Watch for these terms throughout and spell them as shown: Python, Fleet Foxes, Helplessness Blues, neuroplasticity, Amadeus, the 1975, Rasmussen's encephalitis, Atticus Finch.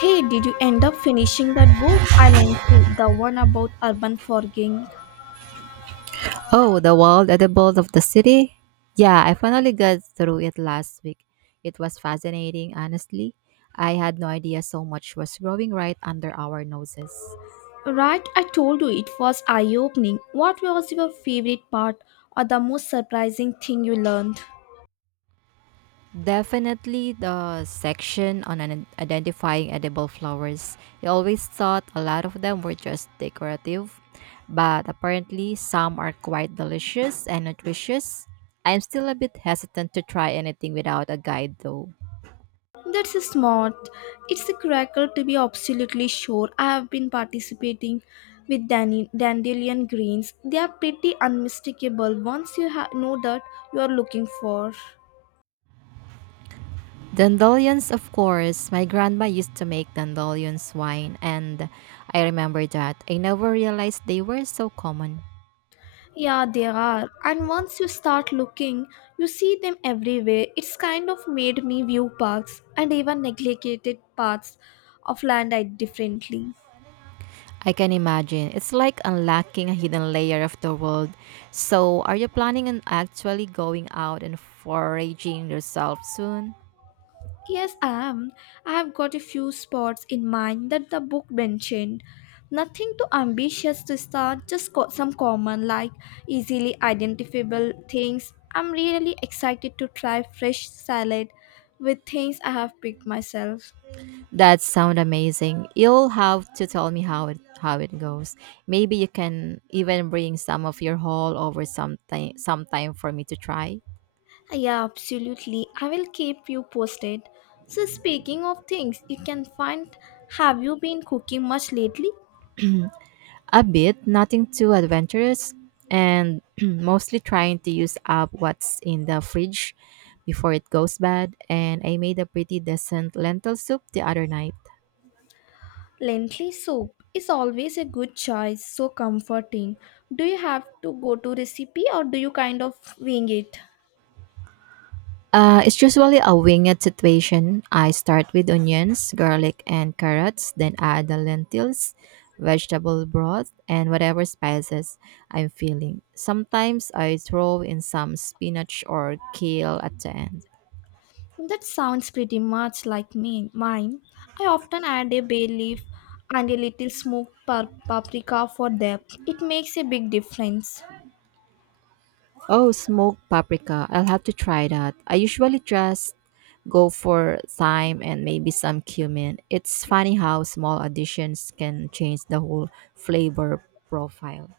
Hey, did you end up finishing that book I lent you, the one about urban forgiving? Oh, the wall at the bold of the city? Yeah, I finally got through it last week. It was fascinating, honestly. I had no idea so much was growing right under our noses. Right, I told you it was eye opening. What was your favorite part or the most surprising thing you learned? Definitely the section on identifying edible flowers. I always thought a lot of them were just decorative, but apparently some are quite delicious and nutritious. I'm still a bit hesitant to try anything without a guide though. That's smart. It's a crackle to be absolutely sure. I have been participating with dandelion greens. They are pretty unmistakable once you know that you are looking for. Dandelions, of course. My grandma used to make dandelions wine, and I remember that. I never realized they were so common. Yeah, there are. And once you start looking, you see them everywhere. It's kind of made me view parks and even neglected parts of land I differently. I can imagine. It's like unlocking a hidden layer of the world. So, are you planning on actually going out and foraging yourself soon? Yes, I am. I have got a few spots in mind that the book mentioned. Nothing too ambitious to start, just some common, like easily identifiable things. I'm really excited to try fresh salad with things I have picked myself. That sounds amazing. You'll have to tell me how it goes. Maybe you can even bring some of your haul over sometime for me to try. Yeah, absolutely. I will keep you posted. So, speaking of things you can find, have you been cooking much lately? A bit, nothing too adventurous, and mostly trying to use up what's in the fridge before it goes bad. And I made a pretty decent lentil soup the other night. Lentil soup is always a good choice, so comforting. Do you have to go to recipe or do you kind of wing it? It's usually a winged situation. I start with onions, garlic, and carrots, then add the lentils, vegetable broth, and whatever spices I'm feeling. Sometimes I throw in some spinach or kale at the end. That sounds pretty much like me. Mine. I often add a bay leaf and a little smoked paprika for depth. It makes a big difference. Oh, smoked paprika. I'll have to try that. I usually just go for thyme and maybe some cumin. It's funny how small additions can change the whole flavor profile.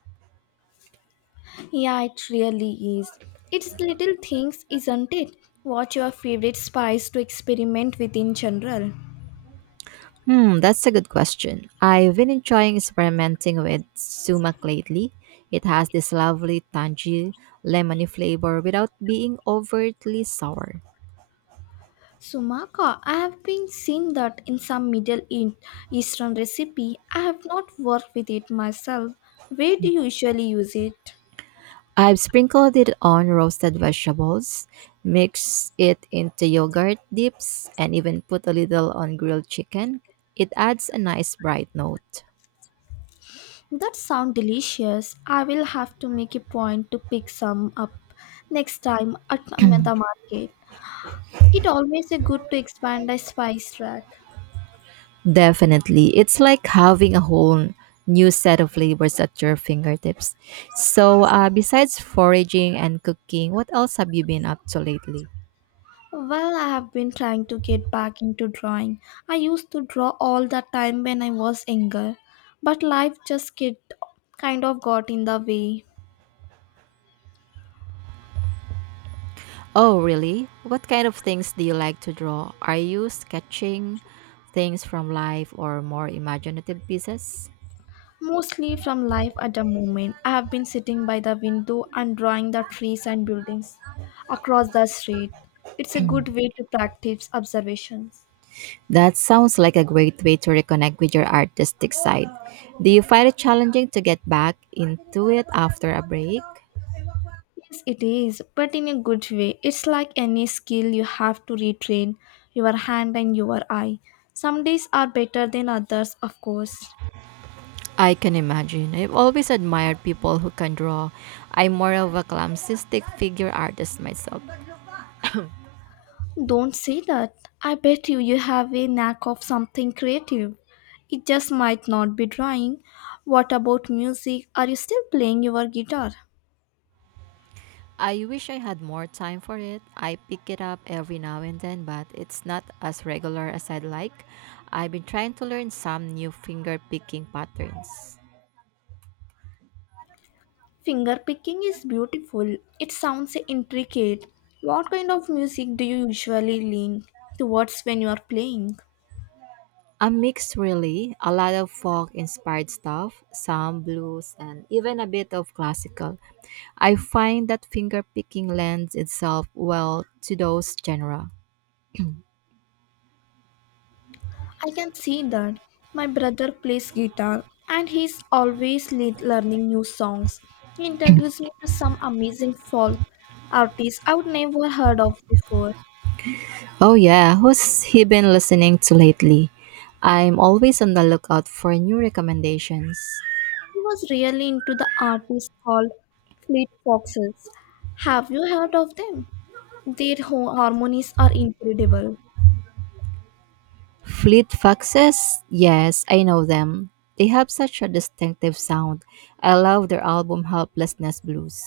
Yeah, it really is. It's little things, isn't it? What's your favorite spice to experiment with in general? That's a good question. I've been enjoying experimenting with sumac lately. It has this lovely tangy lemony flavor without being overtly sour. Sumaka, I have been seeing that in some Eastern recipe. I have not worked with it myself. Where do you usually use it? I've sprinkled it on roasted vegetables, mixed it into yogurt dips, and even put a little on grilled chicken. It adds a nice bright note. That sounds delicious. I will have to make a point to pick some up next time at the market. It always a good to expand a spice rack. Definitely. It's like having a whole new set of flavors at your fingertips. So, besides foraging and cooking, what else have you been up to lately? Well, I have been trying to get back into drawing. I used to draw all the time when I was younger, but kind of got in the way. Oh, really? What kind of things do you like to draw? Are you sketching things from life or more imaginative pieces? Mostly from life at the moment. I have been sitting by the window and drawing the trees and buildings across the street. It's a good way to practice observations. That sounds like a great way to reconnect with your artistic side. Do you find it challenging to get back into it after a break? Yes, it is, but in a good way. It's like any skill you have to retrain your hand and your eye. Some days are better than others, of course. I can imagine. I've always admired people who can draw. I'm more of a clumsy stick figure artist myself. Don't say that. I bet you have a knack of something creative. It just might not be drawing. What about music? Are you still playing your guitar? I wish I had more time for it. I pick it up every now and then, but it's not as regular as I'd like. I've been trying to learn some new finger picking patterns. Finger picking is beautiful. It sounds intricate. What kind of music do you usually lean towards when you are playing? A mix, really. A lot of folk inspired stuff, some blues, and even a bit of classical. I find that fingerpicking lends itself well to those genres. I can see that. My brother plays guitar and he's always learning new songs. He introduced me to some amazing folk artists I would never heard of before. Oh, yeah, who's he been listening to lately? I'm always on the lookout for new recommendations. He was really into the artist called Fleet Foxes. Have you heard of them? Their harmonies are incredible. Fleet Foxes? Yes, I know them. They have such a distinctive sound. I love their album Helplessness Blues.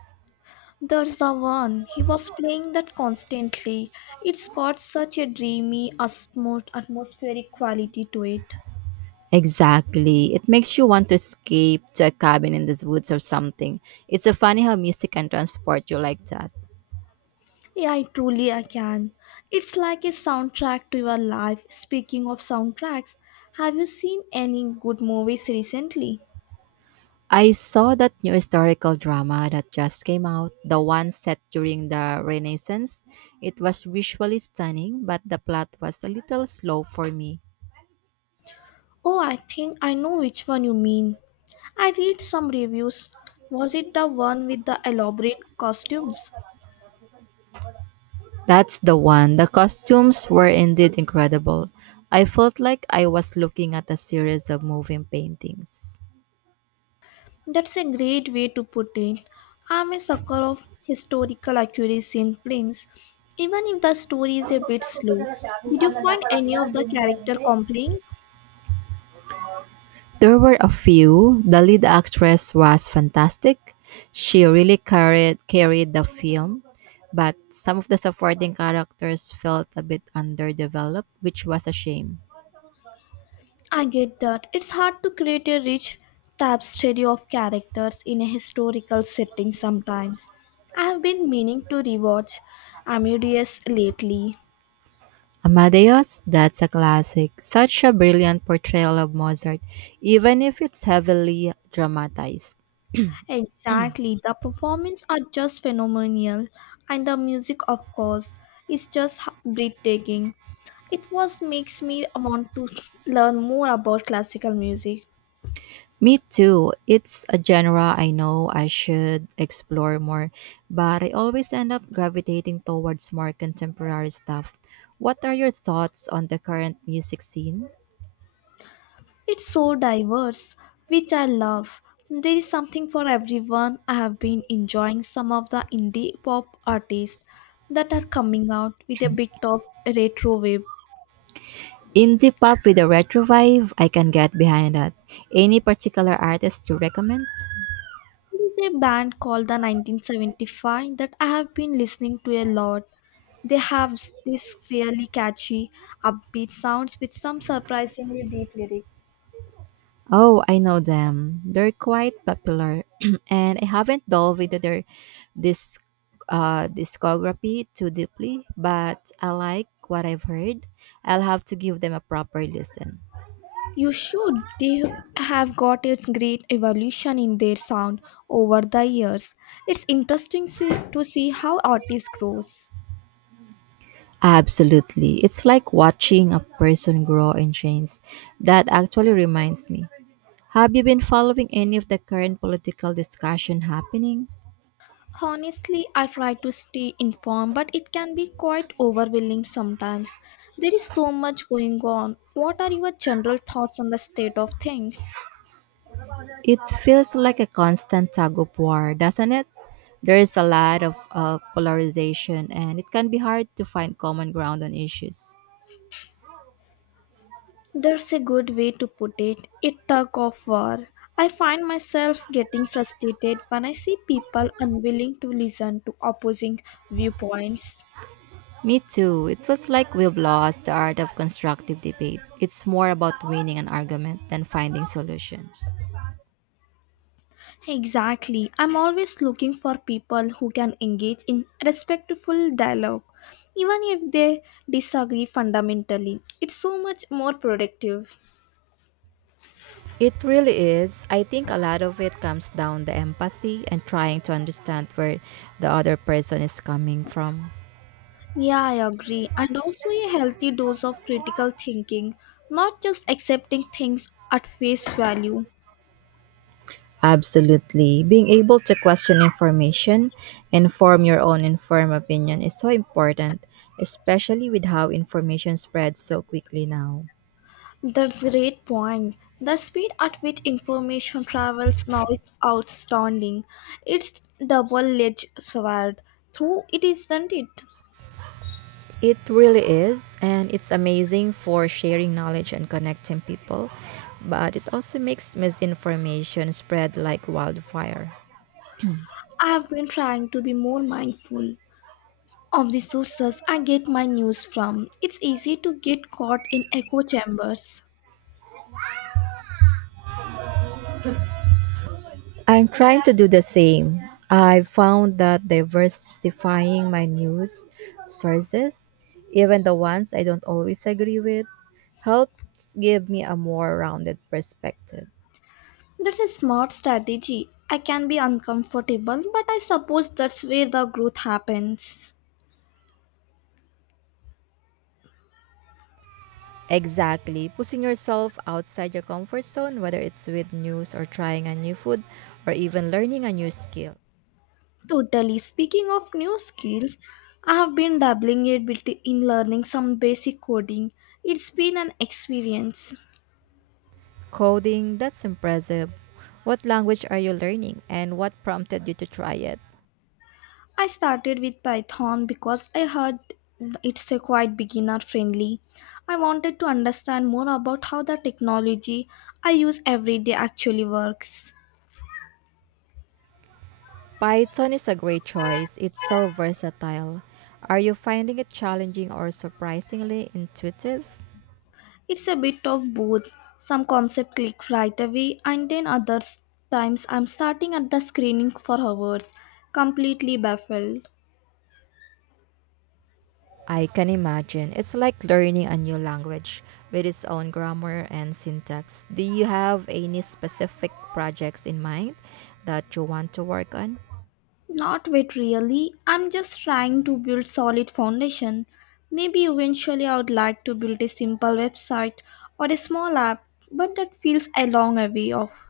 There's the one. He was playing that constantly. It's got such a dreamy, atmospheric quality to it. Exactly. It makes you want to escape to a cabin in the woods or something. It's so funny how music can transport you like that. Yeah, I truly I can. It's like a soundtrack to your life. Speaking of soundtracks, have you seen any good movies recently? I saw that new historical drama that just came out, the one set during the Renaissance. It was visually stunning, but the plot was a little slow for me. Oh, I think I know which one you mean. I read some reviews. Was it the one with the elaborate costumes? That's the one. The costumes were indeed incredible. I felt like I was looking at a series of moving paintings. That's a great way to put it. I'm a sucker of historical accuracy in films, even if the story is a bit slow. Did you find any of the character compelling? There were a few. The lead actress was fantastic. She really carried the film, but some of the supporting characters felt a bit underdeveloped, which was a shame. I get that. It's hard to create a rich tapestry of characters in a historical setting sometimes. I have been meaning to rewatch Amadeus lately. Amadeus, that's a classic. Such a brilliant portrayal of Mozart, even if it's heavily dramatized. Exactly, the performance are just phenomenal, and the music, of course, is just breathtaking. It was makes me want to learn more about classical music. Me too. It's a genre I know I should explore more, but I always end up gravitating towards more contemporary stuff. What are your thoughts on the current music scene? It's so diverse, which I love. There is something for everyone. I have been enjoying some of the indie pop artists that are coming out with a bit of retro wave. Indie pop with a retro vibe, I can get behind that. Any particular artists you recommend? There is a band called the 1975 that I have been listening to a lot. They have this really catchy, upbeat sounds with some surprisingly deep lyrics. Oh, I know them. They're quite popular, and I haven't delved into their this discography too deeply, but I like what I've heard. I'll have to give them a proper listen. You should. They have got its great evolution in their sound over the years. It's interesting to see how artists grows. Absolutely. It's like watching a person grow and change. That actually reminds me. Have you been following any of the current political discussion happening? Honestly, I try to stay informed, but it can be quite overwhelming sometimes. There is so much going on. What are your general thoughts on the state of things? It feels like a constant tug of war, doesn't it? There is a lot of polarization, and it can be hard to find common ground on issues. That's a good way to put it. It tug of war. I find myself getting frustrated when I see people unwilling to listen to opposing viewpoints. Me too. It was like we've lost the art of constructive debate. It's more about winning an argument than finding solutions. Exactly. I'm always looking for people who can engage in respectful dialogue, even if they disagree fundamentally. It's so much more productive. It really is. I think a lot of it comes down to empathy and trying to understand where the other person is coming from. Yeah, I agree. And also a healthy dose of critical thinking, not just accepting things at face value. Absolutely. Being able to question information and form your own informed opinion is so important, especially with how information spreads so quickly now. That's a great point. The speed at which information travels now is outstanding. It's double-edged sword. Through it, isn't it? It really is, and it's amazing for sharing knowledge and connecting people, but it also makes misinformation spread like wildfire. I have been trying to be more mindful of the sources I get my news from. It's easy to get caught in echo chambers. I'm trying to do the same. I found that diversifying my news sources, even the ones I don't always agree with, helps give me a more rounded perspective. That's a smart strategy. I can be uncomfortable, but I suppose that's where the growth happens. Exactly. Pushing yourself outside your comfort zone, whether it's with news or trying a new food or even learning a new skill. Totally. Speaking of new skills, I have been dabbling a bit in learning some basic coding. It's been an experience. Coding, that's impressive. What language are you learning and what prompted you to try it? I started with Python because I heard it's a quite beginner friendly. I wanted to understand more about how the technology I use every day actually works. Python is a great choice. It's so versatile. Are you finding it challenging or surprisingly intuitive? It's a bit of both. Some concept click right away and then other times I'm starting at the screening for hours, completely baffled. I can imagine. It's like learning a new language with its own grammar and syntax. Do you have any specific projects in mind that you want to work on? Not yet, really. I'm just trying to build solid foundation. Maybe eventually I would like to build a simple website or a small app, but that feels a long way off.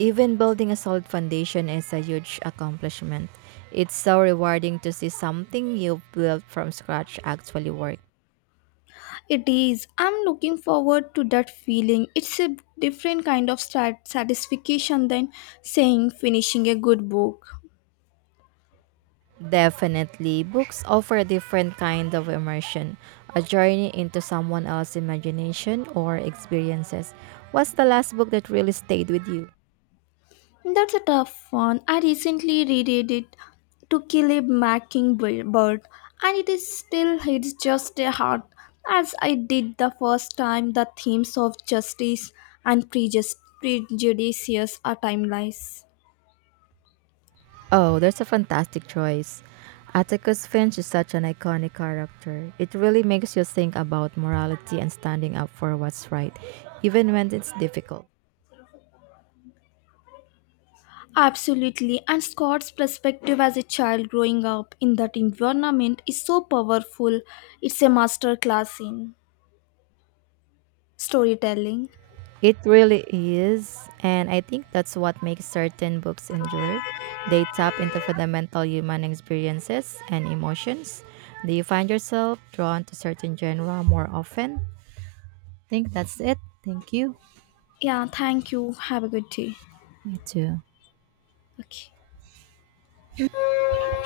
Even building a solid foundation is a huge accomplishment. It's so rewarding to see something you built from scratch actually work. It is. I'm looking forward to that feeling. It's a different kind of satisfaction than saying finishing a good book. Definitely, books offer a different kind of immersion, a journey into someone else's imagination or experiences. What's the last book that really stayed with you? That's a tough one. I recently reread it to kill a mockingbird, and it is still hits just a heart as I did the first time. The themes of justice and prejudices are timeless. Oh, there's a fantastic choice. Atticus Finch is such an iconic character. It really makes you think about morality and standing up for what's right, even when it's difficult. Absolutely, and Scott's perspective as a child growing up in that environment is so powerful. It's a masterclass in storytelling. It really is. And I think that's what makes certain books endure. They tap into fundamental human experiences and emotions. Do you find yourself drawn to certain genre more often? Think that's it. Thank you. Yeah, thank you. Have a good day. You too. Okay.